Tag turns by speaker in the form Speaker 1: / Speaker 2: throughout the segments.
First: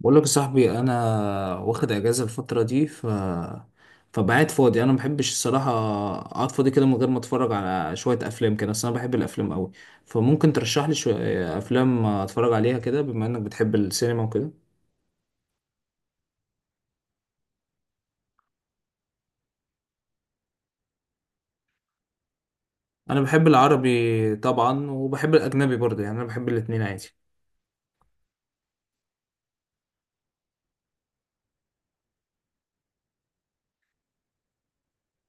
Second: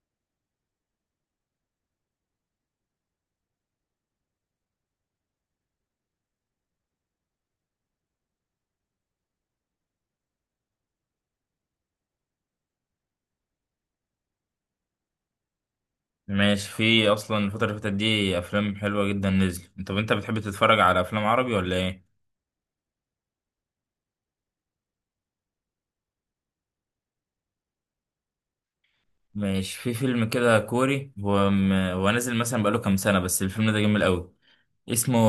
Speaker 1: بقول لك يا صاحبي، انا واخد اجازه الفتره دي، فبقعد فاضي. انا ما بحبش الصراحه اقعد فاضي كده من غير ما اتفرج على شويه افلام كده. اصل انا بحب الافلام قوي، فممكن ترشح لي شويه افلام اتفرج عليها كده بما انك بتحب السينما وكده؟
Speaker 2: ماشي، في اصلا الفترة اللي فاتت دي افلام حلوة جدا نزل. طب انت بتحب تتفرج على افلام عربي ولا ايه؟
Speaker 1: انا بحب العربي طبعا، وبحب الاجنبي برضه. يعني انا بحب الاتنين عادي.
Speaker 2: ماشي، في فيلم كده كوري هو نازل مثلا بقاله كام سنة، بس الفيلم ده جميل قوي. اسمه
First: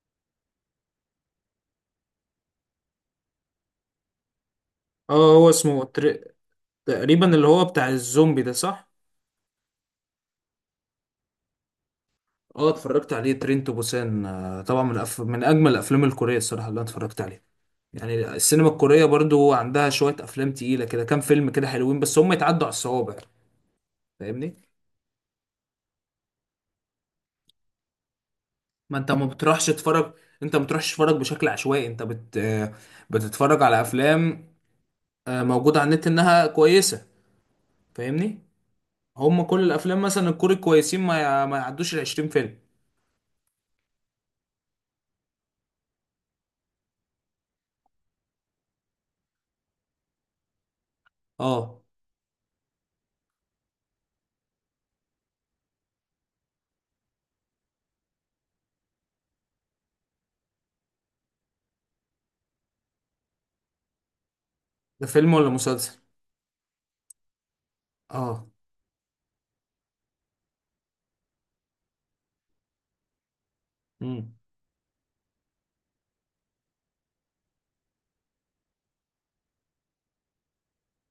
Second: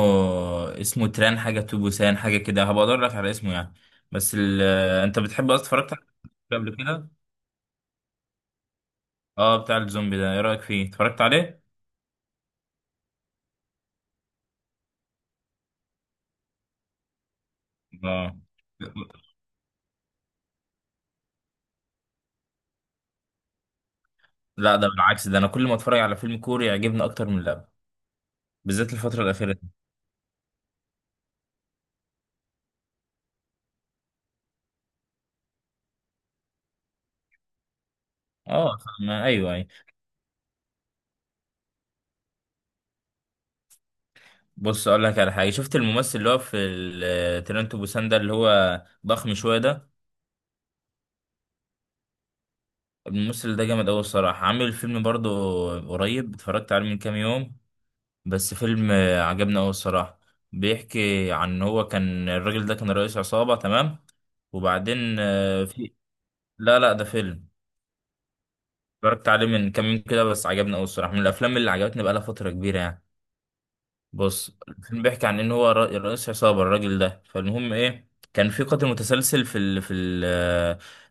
Speaker 2: اسمه تران حاجة تو بوسان حاجة كده، هبقى ادور لك على اسمه يعني. بس ال... انت
Speaker 1: اه، هو
Speaker 2: بتحب اصلا؟
Speaker 1: اسمه
Speaker 2: اتفرجت على قبل كده؟
Speaker 1: تقريبا اللي هو بتاع الزومبي ده، صح؟
Speaker 2: اه، بتاع الزومبي ده، ايه رأيك فيه؟ اتفرجت عليه؟
Speaker 1: اه، اتفرجت عليه، ترين تو بوسان. طبعا، من اجمل الافلام الكوريه الصراحه اللي انا اتفرجت عليها. يعني
Speaker 2: اه،
Speaker 1: السينما الكورية برضو عندها شوية أفلام تقيلة كده، كام فيلم كده حلوين بس، هم يتعدوا على الصوابع. فاهمني؟
Speaker 2: لا ده بالعكس، ده انا كل ما اتفرج على فيلم كوري يعجبني اكتر من اللعبة. بالذات
Speaker 1: ما أنت
Speaker 2: الفترة
Speaker 1: ما
Speaker 2: الأخيرة دي.
Speaker 1: بتروحش تتفرج. أنت ما بتروحش تتفرج بشكل عشوائي. أنت بت... آه، بتتفرج على أفلام موجودة على النت إنها كويسة. فاهمني؟
Speaker 2: اه،
Speaker 1: هم
Speaker 2: ايوه
Speaker 1: كل
Speaker 2: أيوه.
Speaker 1: الأفلام مثلا الكوري كويسين، ما يعدوش ال 20 فيلم.
Speaker 2: بص، اقول لك على حاجه. شفت الممثل اللي هو في ترنتو بوسان ده، اللي هو ضخم شويه ده.
Speaker 1: أه،
Speaker 2: الممثل ده جامد قوي الصراحه، عامل فيلم برضه. قريب اتفرجت عليه من كام يوم. بس فيلم عجبني قوي الصراحه. بيحكي عن إن هو كان الراجل ده كان رئيس عصابه. تمام. وبعدين
Speaker 1: ده فيلم ولا
Speaker 2: في.
Speaker 1: مسلسل؟
Speaker 2: لا لا، ده فيلم.
Speaker 1: أه.
Speaker 2: اتفرجت عليه من كام يوم كده، بس عجبني قوي الصراحه، من الافلام اللي عجبتني بقالها فتره كبيره يعني.
Speaker 1: مم.
Speaker 2: بص، الفيلم بيحكي عن ان هو رئيس عصابه الراجل ده. فالمهم ايه، كان في قاتل متسلسل في ال في ال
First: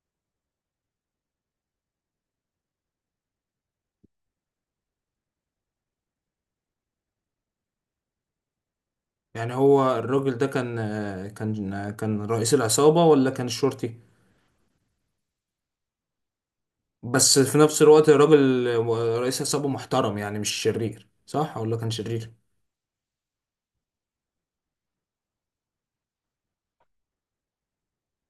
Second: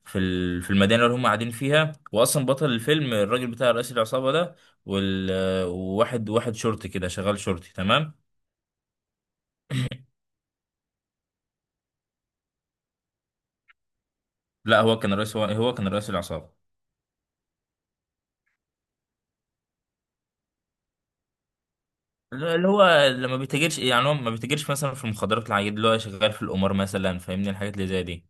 Speaker 2: في ال في المدينه اللي هم قاعدين فيها، واصلا بطل الفيلم الراجل بتاع رئيس العصابه ده. وال وواحد شرطي كده شغال شرطي. تمام.
Speaker 1: يعني هو الراجل ده كان رئيس العصابة، ولا كان الشرطي؟
Speaker 2: لا، هو كان رئيس العصابه.
Speaker 1: بس في نفس الوقت الراجل رئيس عصابة محترم يعني، مش شرير، صح؟ ولا كان شرير؟
Speaker 2: اللي هو لما بيتاجرش، يعني هو ما بيتاجرش مثلا في المخدرات العادية، اللي هو شغال في القمار مثلا، فاهمني الحاجات اللي زي دي.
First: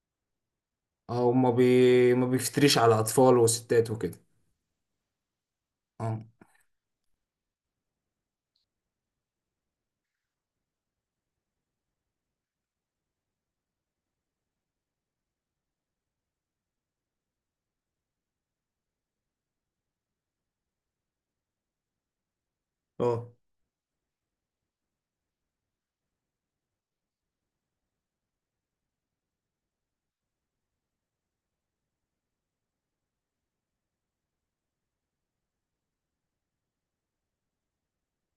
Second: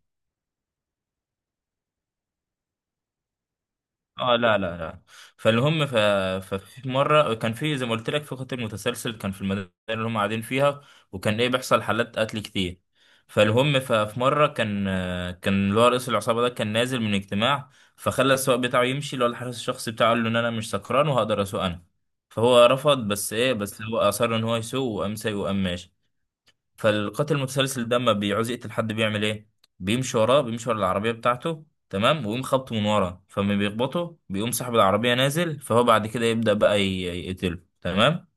Speaker 1: اه، ما بيفتريش على أطفال وستات وكده.
Speaker 2: اه لا لا لا. فالهم
Speaker 1: اه،
Speaker 2: ففي مره، كان في زي ما قلت لك، في قتل متسلسل كان في المدينه اللي هم قاعدين فيها. وكان ايه، بيحصل حالات قتل كتير. فالهم في مره كان اللي هو رئيس العصابه ده كان نازل من اجتماع. فخلى السواق بتاعه يمشي، اللي هو الحارس الشخصي بتاعه، قال له ان انا مش سكران وهقدر اسوق انا. فهو رفض،
Speaker 1: اه،
Speaker 2: بس ايه، بس هو اصر ان هو يسوق، وقام سايق وقام ماشي. فالقاتل المتسلسل ده لما بيعوز يقتل حد بيعمل ايه؟ بيمشي وراه، بيمشي ورا العربيه بتاعته. تمام. ويقوم خبطه من ورا، فما بيخبطه بيقوم صاحب العربيه نازل، فهو بعد كده يبدا بقى يقتله. تمام.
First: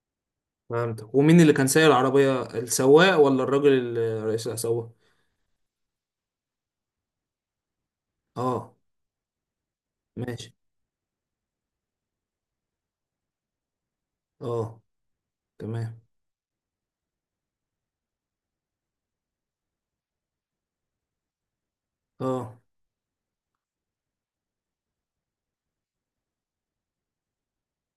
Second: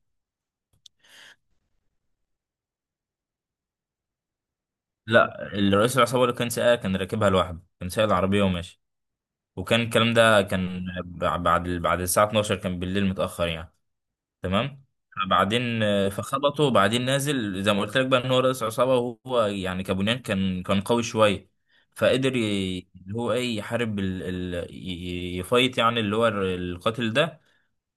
Speaker 1: فهمتك. ومين اللي كان سايق العربية، السواق ولا الراجل رئيس العصابة؟
Speaker 2: لا، الرئيس العصابه اللي كان سايقها كان راكبها لوحده، كان سايق العربيه
Speaker 1: اه.
Speaker 2: وماشي. وكان الكلام ده
Speaker 1: ماشي.
Speaker 2: كان بعد الساعه 12، كان بالليل متاخر يعني.
Speaker 1: اه.
Speaker 2: تمام. بعدين
Speaker 1: تمام.
Speaker 2: فخبطه، وبعدين نازل زي ما قلت لك بقى ان هو رئيس عصابه. وهو يعني كابونيان، كان قوي شويه. فقدر
Speaker 1: اه.
Speaker 2: اللي هو ايه، يحارب يفايت يعني اللي هو القاتل ده.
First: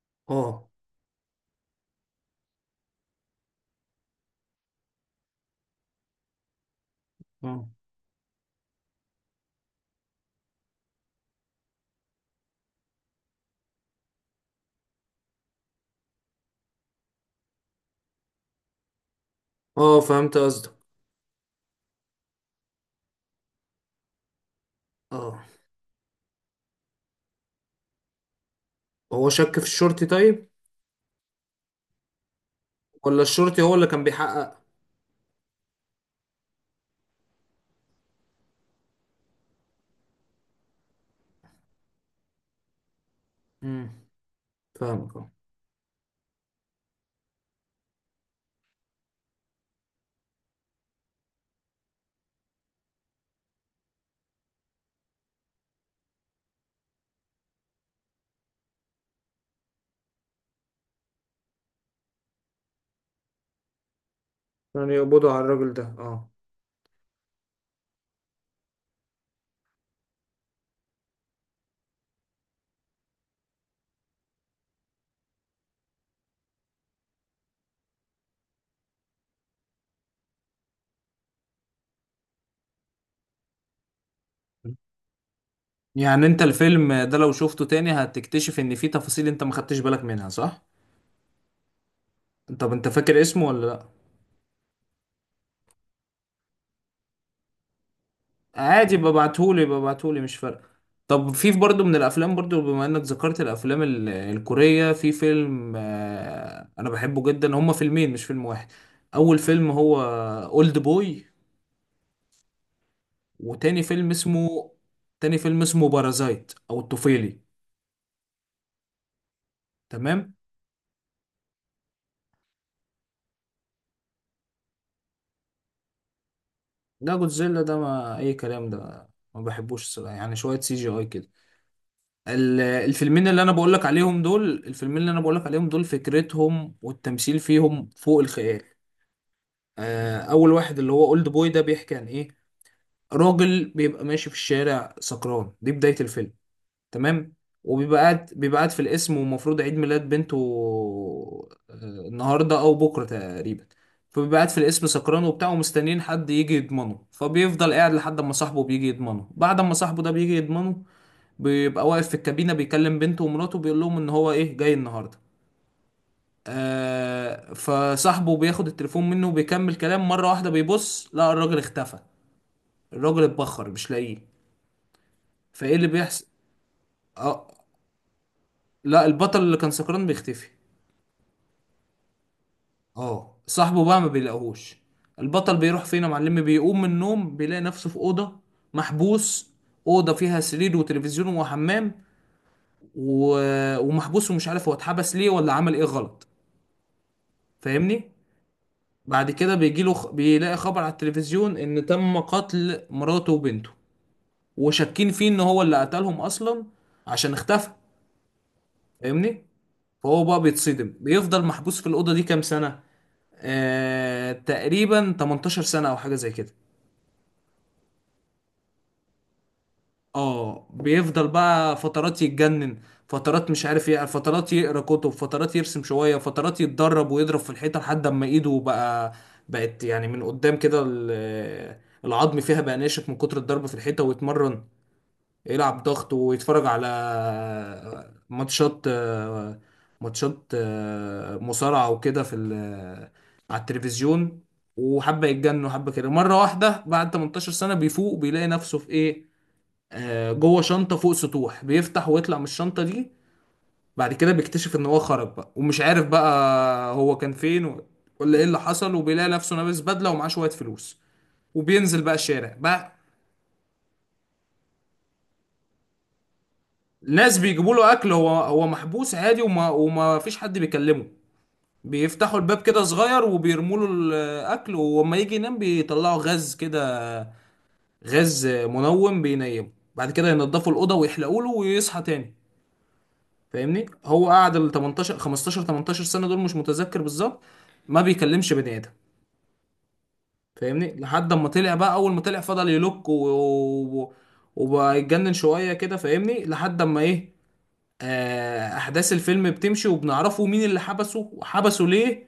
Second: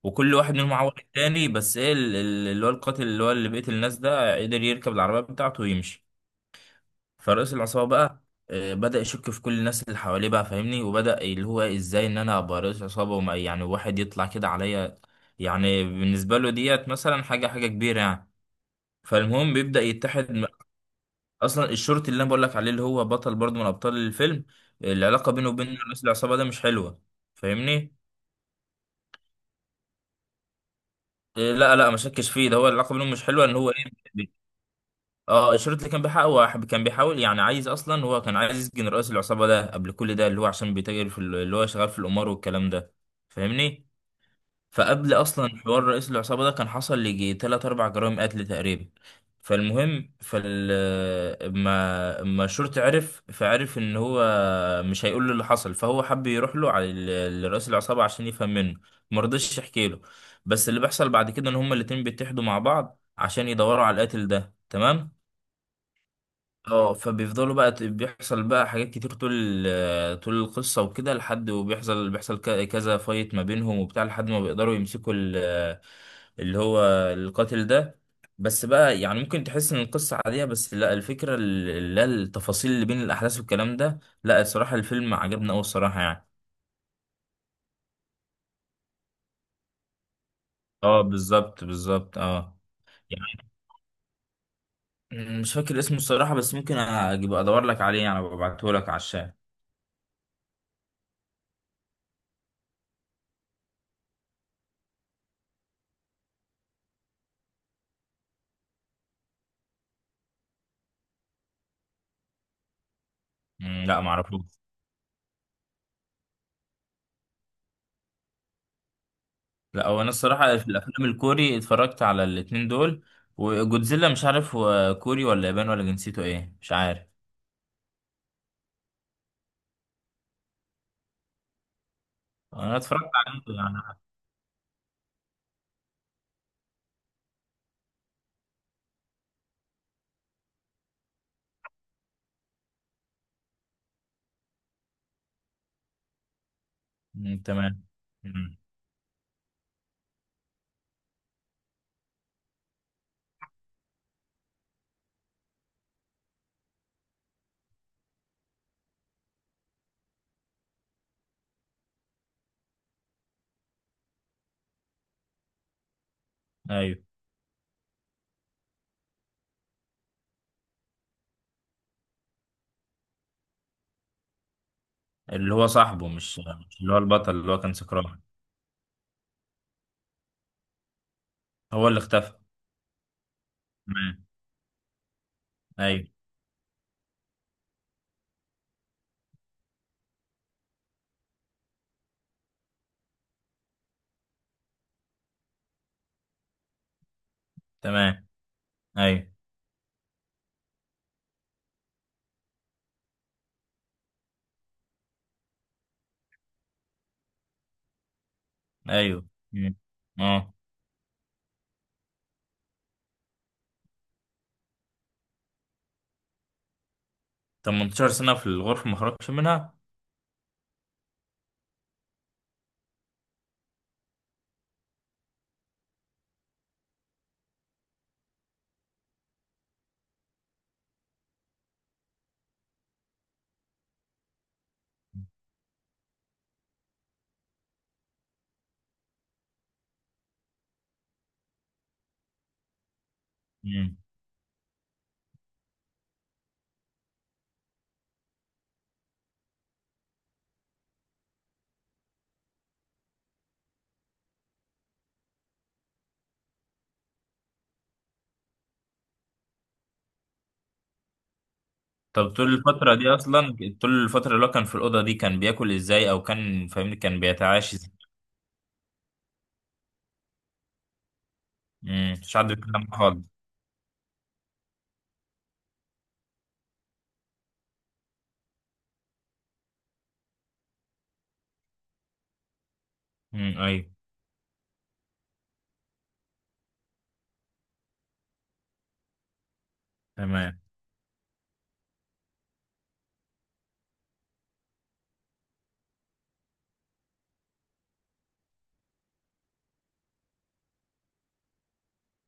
Speaker 2: وكل واحد
Speaker 1: اه.
Speaker 2: منهم عور التاني، بس ايه، اللي هو القاتل اللي هو اللي بيقتل الناس ده قدر يركب العربيه بتاعته ويمشي. فرئيس
Speaker 1: اه.
Speaker 2: العصابة بقى بدأ يشك في كل الناس اللي حواليه بقى، فاهمني، وبدأ اللي هو ازاي ان انا ابقى رئيس عصابة وما يعني واحد يطلع كده عليا. يعني بالنسبة له ديت مثلا حاجة كبيرة يعني. فالمهم بيبدأ
Speaker 1: اه،
Speaker 2: يتحد
Speaker 1: فهمت قصدك.
Speaker 2: اصلا الشرطي اللي انا بقول لك عليه، اللي هو بطل برضه من ابطال الفيلم. العلاقة
Speaker 1: اه.
Speaker 2: بينه وبين رئيس العصابة ده مش حلوة. فاهمني.
Speaker 1: هو شك في الشرطي، طيب؟
Speaker 2: لا لا، ما شكش فيه، ده هو العلاقة بينهم
Speaker 1: ولا
Speaker 2: مش حلوة، ان
Speaker 1: الشرطي
Speaker 2: هو
Speaker 1: هو اللي كان
Speaker 2: ايه.
Speaker 1: بيحقق؟
Speaker 2: اه، الشريط اللي كان بيحاول، هو كان بيحاول، يعني عايز، اصلا هو كان عايز يسجن رئيس العصابه ده قبل كل ده، اللي هو عشان بيتاجر في اللي هو شغال في القمار والكلام ده. فاهمني.
Speaker 1: امم.
Speaker 2: فقبل
Speaker 1: فاهمك. اه.
Speaker 2: اصلا حوار رئيس العصابه ده كان حصل ليجي تلات اربع جرائم قتل تقريبا. فالمهم اما الشرطي عرف، فعرف ان هو مش هيقول له اللي حصل، فهو حب يروح له على لرئيس العصابه عشان يفهم منه. مرضيش يحكي له. بس اللي بيحصل بعد كده ان هما الاتنين بيتحدوا مع بعض عشان يدوروا على القاتل ده.
Speaker 1: يعني
Speaker 2: تمام.
Speaker 1: يقبضوا على الراجل ده؟ اه.
Speaker 2: اه، فبيفضلوا بقى بيحصل بقى حاجات كتير طول طول القصة وكده، لحد وبيحصل كذا فايت ما بينهم وبتاع، لحد ما بيقدروا يمسكوا اللي هو القاتل ده. بس بقى يعني، ممكن تحس ان القصة عادية، بس لا، الفكرة لا التفاصيل اللي بين الأحداث والكلام ده، لا الصراحة الفيلم عجبني أوي الصراحة
Speaker 1: يعني
Speaker 2: يعني.
Speaker 1: انت الفيلم ده لو شفته تاني هتكتشف ان فيه تفاصيل انت ما خدتش بالك منها، صح؟
Speaker 2: اه بالظبط بالظبط، اه.
Speaker 1: طب انت فاكر اسمه ولا لا؟
Speaker 2: يعني مش فاكر اسمه الصراحة، بس ممكن أجيب أدور لك عليه يعني، ببعته لك
Speaker 1: عادي
Speaker 2: على الشات.
Speaker 1: ببعتهولي، مش فارقه. طب في برضه من الافلام، برضه بما انك ذكرت الافلام الكوريه، في فيلم انا بحبه جدا. هما فيلمين مش فيلم واحد. اول فيلم هو اولد بوي، وتاني
Speaker 2: لا
Speaker 1: فيلم
Speaker 2: معرفوش.
Speaker 1: اسمه، بارازايت او الطفيلي.
Speaker 2: لا، هو انا
Speaker 1: تمام.
Speaker 2: الصراحه في الافلام الكوري اتفرجت على الاتنين دول. وجودزيلا مش عارف هو كوري ولا ياباني ولا جنسيته ايه، مش عارف.
Speaker 1: ده جودزيلا ده ما اي كلام. ده ما بحبوش الصراحة. يعني شويه سي جي اي كده.
Speaker 2: انا اتفرجت عليه يعني.
Speaker 1: الفيلمين اللي انا بقولك عليهم دول، فكرتهم والتمثيل فيهم فوق الخيال. اول واحد اللي هو اولد بوي ده بيحكي عن ايه. راجل بيبقى ماشي في الشارع سكران، دي بداية الفيلم. تمام.
Speaker 2: مم، تمام.
Speaker 1: وبيبقى قاعد
Speaker 2: مم،
Speaker 1: بيبقى قاعد في القسم، ومفروض عيد ميلاد بنته آه، النهارده او بكره تقريبا. فبيبقى قاعد في القسم سكران وبتاع، ومستنيين حد يجي يضمنه. فبيفضل قاعد لحد ما صاحبه بيجي يضمنه. بعد ما صاحبه ده بيجي يضمنه، بيبقى واقف في الكابينة بيكلم بنته ومراته، بيقول لهم ان هو ايه جاي النهاردة.
Speaker 2: ايوه.
Speaker 1: فصاحبه بياخد التليفون منه وبيكمل كلام. مرة واحدة بيبص، لا الراجل اختفى. الراجل اتبخر، مش لاقيه.
Speaker 2: اللي هو
Speaker 1: فايه اللي
Speaker 2: صاحبه
Speaker 1: بيحصل.
Speaker 2: مش اللي هو البطل
Speaker 1: اه.
Speaker 2: اللي هو كان سكران.
Speaker 1: لا، البطل اللي كان سكران بيختفي.
Speaker 2: هو اللي اختفى.
Speaker 1: اه، صاحبه بقى ما
Speaker 2: تمام.
Speaker 1: بيلاقوهوش. البطل بيروح فين يا
Speaker 2: ايوه.
Speaker 1: معلم؟ بيقوم من النوم بيلاقي نفسه في أوضة محبوس. أوضة فيها سرير وتلفزيون وحمام، و... ومحبوس، ومش عارف هو اتحبس ليه ولا عمل ايه غلط. فاهمني.
Speaker 2: تمام. ايوه،
Speaker 1: بعد كده بيجي له بيلاقي خبر على التلفزيون ان تم قتل مراته وبنته، وشاكين فيه ان هو اللي قتلهم اصلا، عشان اختفى.
Speaker 2: ايوه.
Speaker 1: فاهمني.
Speaker 2: مم.
Speaker 1: فهو بقى
Speaker 2: اه.
Speaker 1: بيتصدم، بيفضل محبوس في الاوضه دي كام سنه. تقريبا 18 سنه او حاجه زي كده.
Speaker 2: 18 سنه في الغرفه ما خرجش منها؟
Speaker 1: اه. بيفضل بقى فترات يتجنن، فترات مش عارف ايه، فترات يقرا كتب، فترات يرسم شويه، فترات يتدرب ويضرب في الحيطه لحد اما ايده بقى، بقت يعني من قدام كده العظم فيها بقى ناشف من كتر الضرب في الحيطه، ويتمرن يلعب ضغط ويتفرج على ماتشات، ماتشات مصارعه وكده على
Speaker 2: مم.
Speaker 1: التلفزيون. وحبه يتجنن وحبه كده، مره واحده بعد 18 سنه بيفوق بيلاقي نفسه في ايه، جوه شنطة فوق سطوح. بيفتح ويطلع من الشنطة دي. بعد كده بيكتشف ان هو خرج بقى، ومش عارف بقى هو كان فين ولا ايه اللي حصل. وبيلاقي نفسه لابس بدلة، ومعاه شوية فلوس، وبينزل بقى
Speaker 2: طب، طول
Speaker 1: الشارع بقى.
Speaker 2: الفتره دي اصلا، طول الفتره اللي هو كان في الاوضه دي كان بياكل ازاي، او كان فاهمني، كان
Speaker 1: ناس بيجيبوا
Speaker 2: بيتعاش؟
Speaker 1: له اكل. هو محبوس عادي، وما فيش حد بيكلمه.
Speaker 2: مش
Speaker 1: بيفتحوا
Speaker 2: حد
Speaker 1: الباب
Speaker 2: بيتكلم
Speaker 1: كده
Speaker 2: معاه خالص؟
Speaker 1: صغير وبيرموا له الاكل، ولما يجي ينام بيطلعوا غاز كده، غاز منوم بينيمه. بعد كده ينضفوا الاوضه ويحلقوا له ويصحى تاني. فاهمني.
Speaker 2: ايوه.
Speaker 1: هو قعد ال 18 15 18 سنه دول مش متذكر بالظبط، ما بيكلمش بني ادم.
Speaker 2: تمام.
Speaker 1: فاهمني لحد اما طلع بقى. اول ما طلع فضل يلوك و... وبقى يتجنن شويه كده. فاهمني لحد اما ايه، احداث الفيلم بتمشي وبنعرفه مين اللي حبسه وحبسه ليه.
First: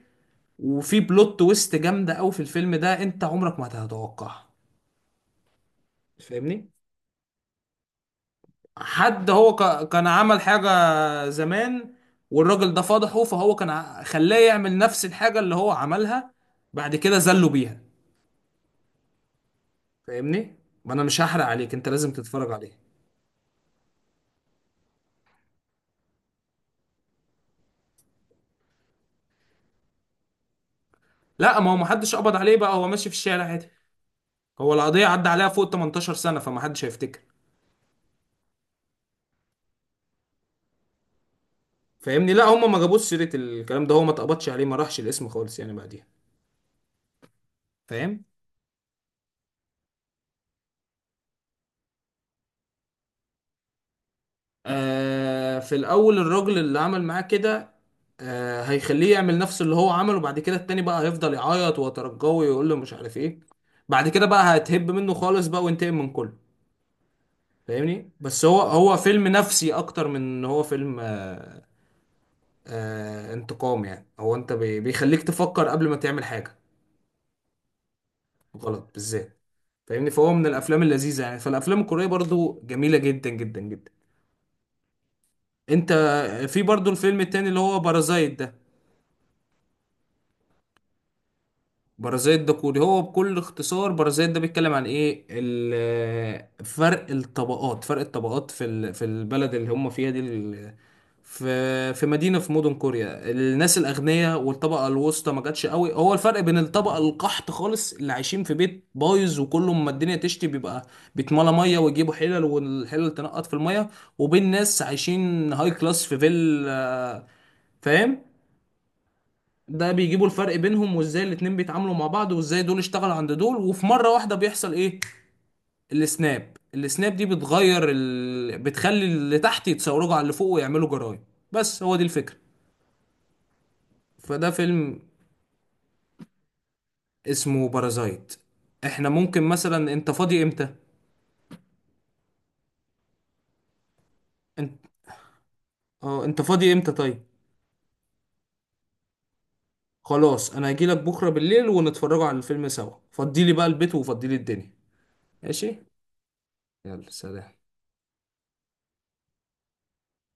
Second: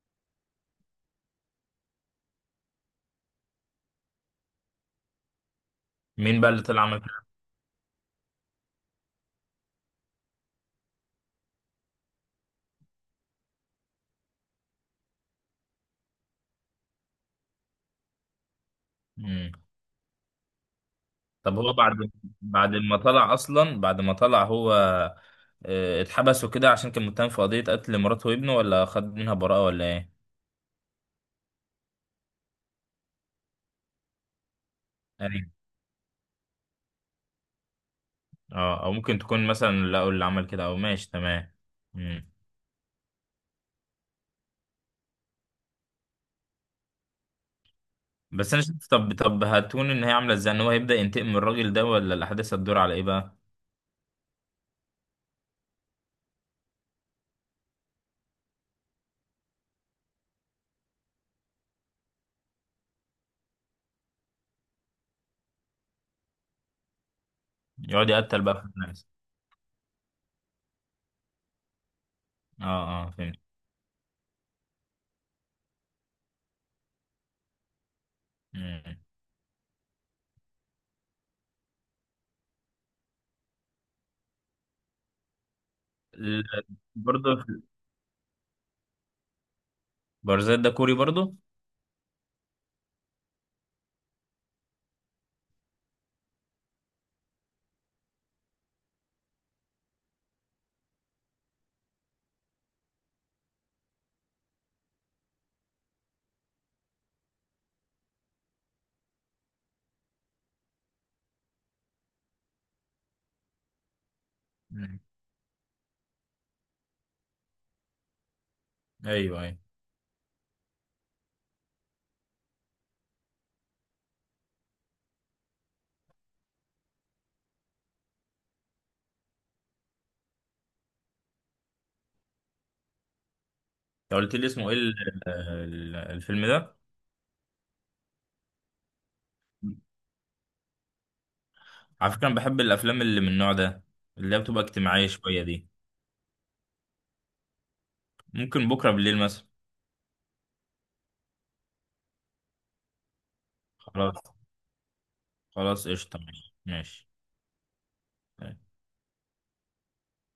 Speaker 1: وفي بلوت تويست جامده قوي في الفيلم ده انت عمرك ما هتتوقعها.
Speaker 2: مين بقى اللي
Speaker 1: فاهمني.
Speaker 2: طلع عمل كده؟
Speaker 1: حد هو كان عمل حاجة زمان، والراجل ده فضحه. فهو كان خلاه يعمل نفس الحاجة اللي هو عملها، بعد كده زله بيها.
Speaker 2: امم.
Speaker 1: فاهمني؟ ما انا مش هحرق
Speaker 2: طب هو
Speaker 1: عليك، انت
Speaker 2: بعد،
Speaker 1: لازم تتفرج
Speaker 2: بعد
Speaker 1: عليه.
Speaker 2: ما طلع اصلا بعد ما طلع هو اتحبس وكده عشان كان متهم في قضية قتل مراته وابنه، ولا خد منها براءة ولا ايه؟
Speaker 1: لا، ما هو محدش قبض عليه بقى، هو ماشي في الشارع عادي. هو القضية عدى
Speaker 2: ايوه.
Speaker 1: عليها فوق 18 سنة، فمحدش هيفتكر.
Speaker 2: اه، او ممكن تكون مثلا لقوا اللي عمل كده، او ماشي. تمام. امم.
Speaker 1: فاهمني؟ لا، هم ما جابوش سيرة الكلام ده. هو ما اتقبضش عليه، ما راحش الاسم خالص يعني بعديها. فاهم؟
Speaker 2: بس انا شفت، طب هتكون ان هي عامله ازاي، ان هو هيبدأ ينتقم من الراجل ده، ولا الاحداث هتدور على ايه بقى؟
Speaker 1: في الاول الراجل اللي عمل معاه كده، هيخليه يعمل نفس اللي هو عمله. بعد كده التاني بقى هيفضل يعيط ويترجوه ويقول له مش عارف ايه. بعد كده بقى هتهب منه خالص بقى، وينتقم من كله. فاهمني.
Speaker 2: يقعد يقتل
Speaker 1: بس
Speaker 2: بقى
Speaker 1: هو
Speaker 2: في الناس.
Speaker 1: فيلم نفسي اكتر من ان هو فيلم.
Speaker 2: اه. اه، فهمت.
Speaker 1: انتقام يعني. هو انت بيخليك تفكر قبل ما تعمل حاجة غلط
Speaker 2: امم.
Speaker 1: بالذات. فاهمني. فهو من الافلام اللذيذة يعني. فالافلام الكورية برضو جميلة جدا جدا جدا. انت
Speaker 2: ال-
Speaker 1: في برضو الفيلم
Speaker 2: برضه
Speaker 1: التاني اللي هو بارازايت ده.
Speaker 2: بارزات ده كوري برضه؟
Speaker 1: بارازيت ده كوري. هو بكل اختصار بارازيت ده بيتكلم عن ايه؟ فرق الطبقات في البلد اللي هم فيها دي في مدينة في مدن كوريا. الناس الأغنياء والطبقة الوسطى ما جاتش قوي. هو الفرق بين الطبقة القحط خالص اللي عايشين في بيت بايظ وكله، ما الدنيا تشتي بيبقى بيتملى مية ويجيبوا حلل والحلل تنقط في المية، وبين ناس
Speaker 2: مم.
Speaker 1: عايشين هاي كلاس في فيل. فاهم؟
Speaker 2: ايوه، ايوه.
Speaker 1: ده بيجيبوا الفرق بينهم، وازاي الاتنين بيتعاملوا مع بعض، وازاي دول اشتغلوا عند دول، وفي مرة واحدة بيحصل ايه؟ السناب دي بتغير بتخلي اللي تحت يتصوروا على اللي فوق ويعملوا جرايم. بس هو دي الفكرة.
Speaker 2: انت قلت لي
Speaker 1: فده
Speaker 2: اسمه ايه
Speaker 1: فيلم
Speaker 2: الفيلم ده؟
Speaker 1: اسمه بارازايت. احنا ممكن مثلا انت فاضي امتى؟
Speaker 2: على فكره، انا بحب الافلام اللي من النوع ده، اللي هي بتبقى
Speaker 1: انت
Speaker 2: اجتماعيه شويه دي.
Speaker 1: اه، انت فاضي امتى طيب؟
Speaker 2: ممكن بكره بالليل مثلا.
Speaker 1: خلاص انا هجيلك بكرة بالليل ونتفرجوا على الفيلم سوا. فضيلي بقى البيت
Speaker 2: خلاص.
Speaker 1: وفضيلي الدنيا. ماشي.
Speaker 2: خلاص، قشطه، ماشي ماشي.
Speaker 1: يلا، سلام.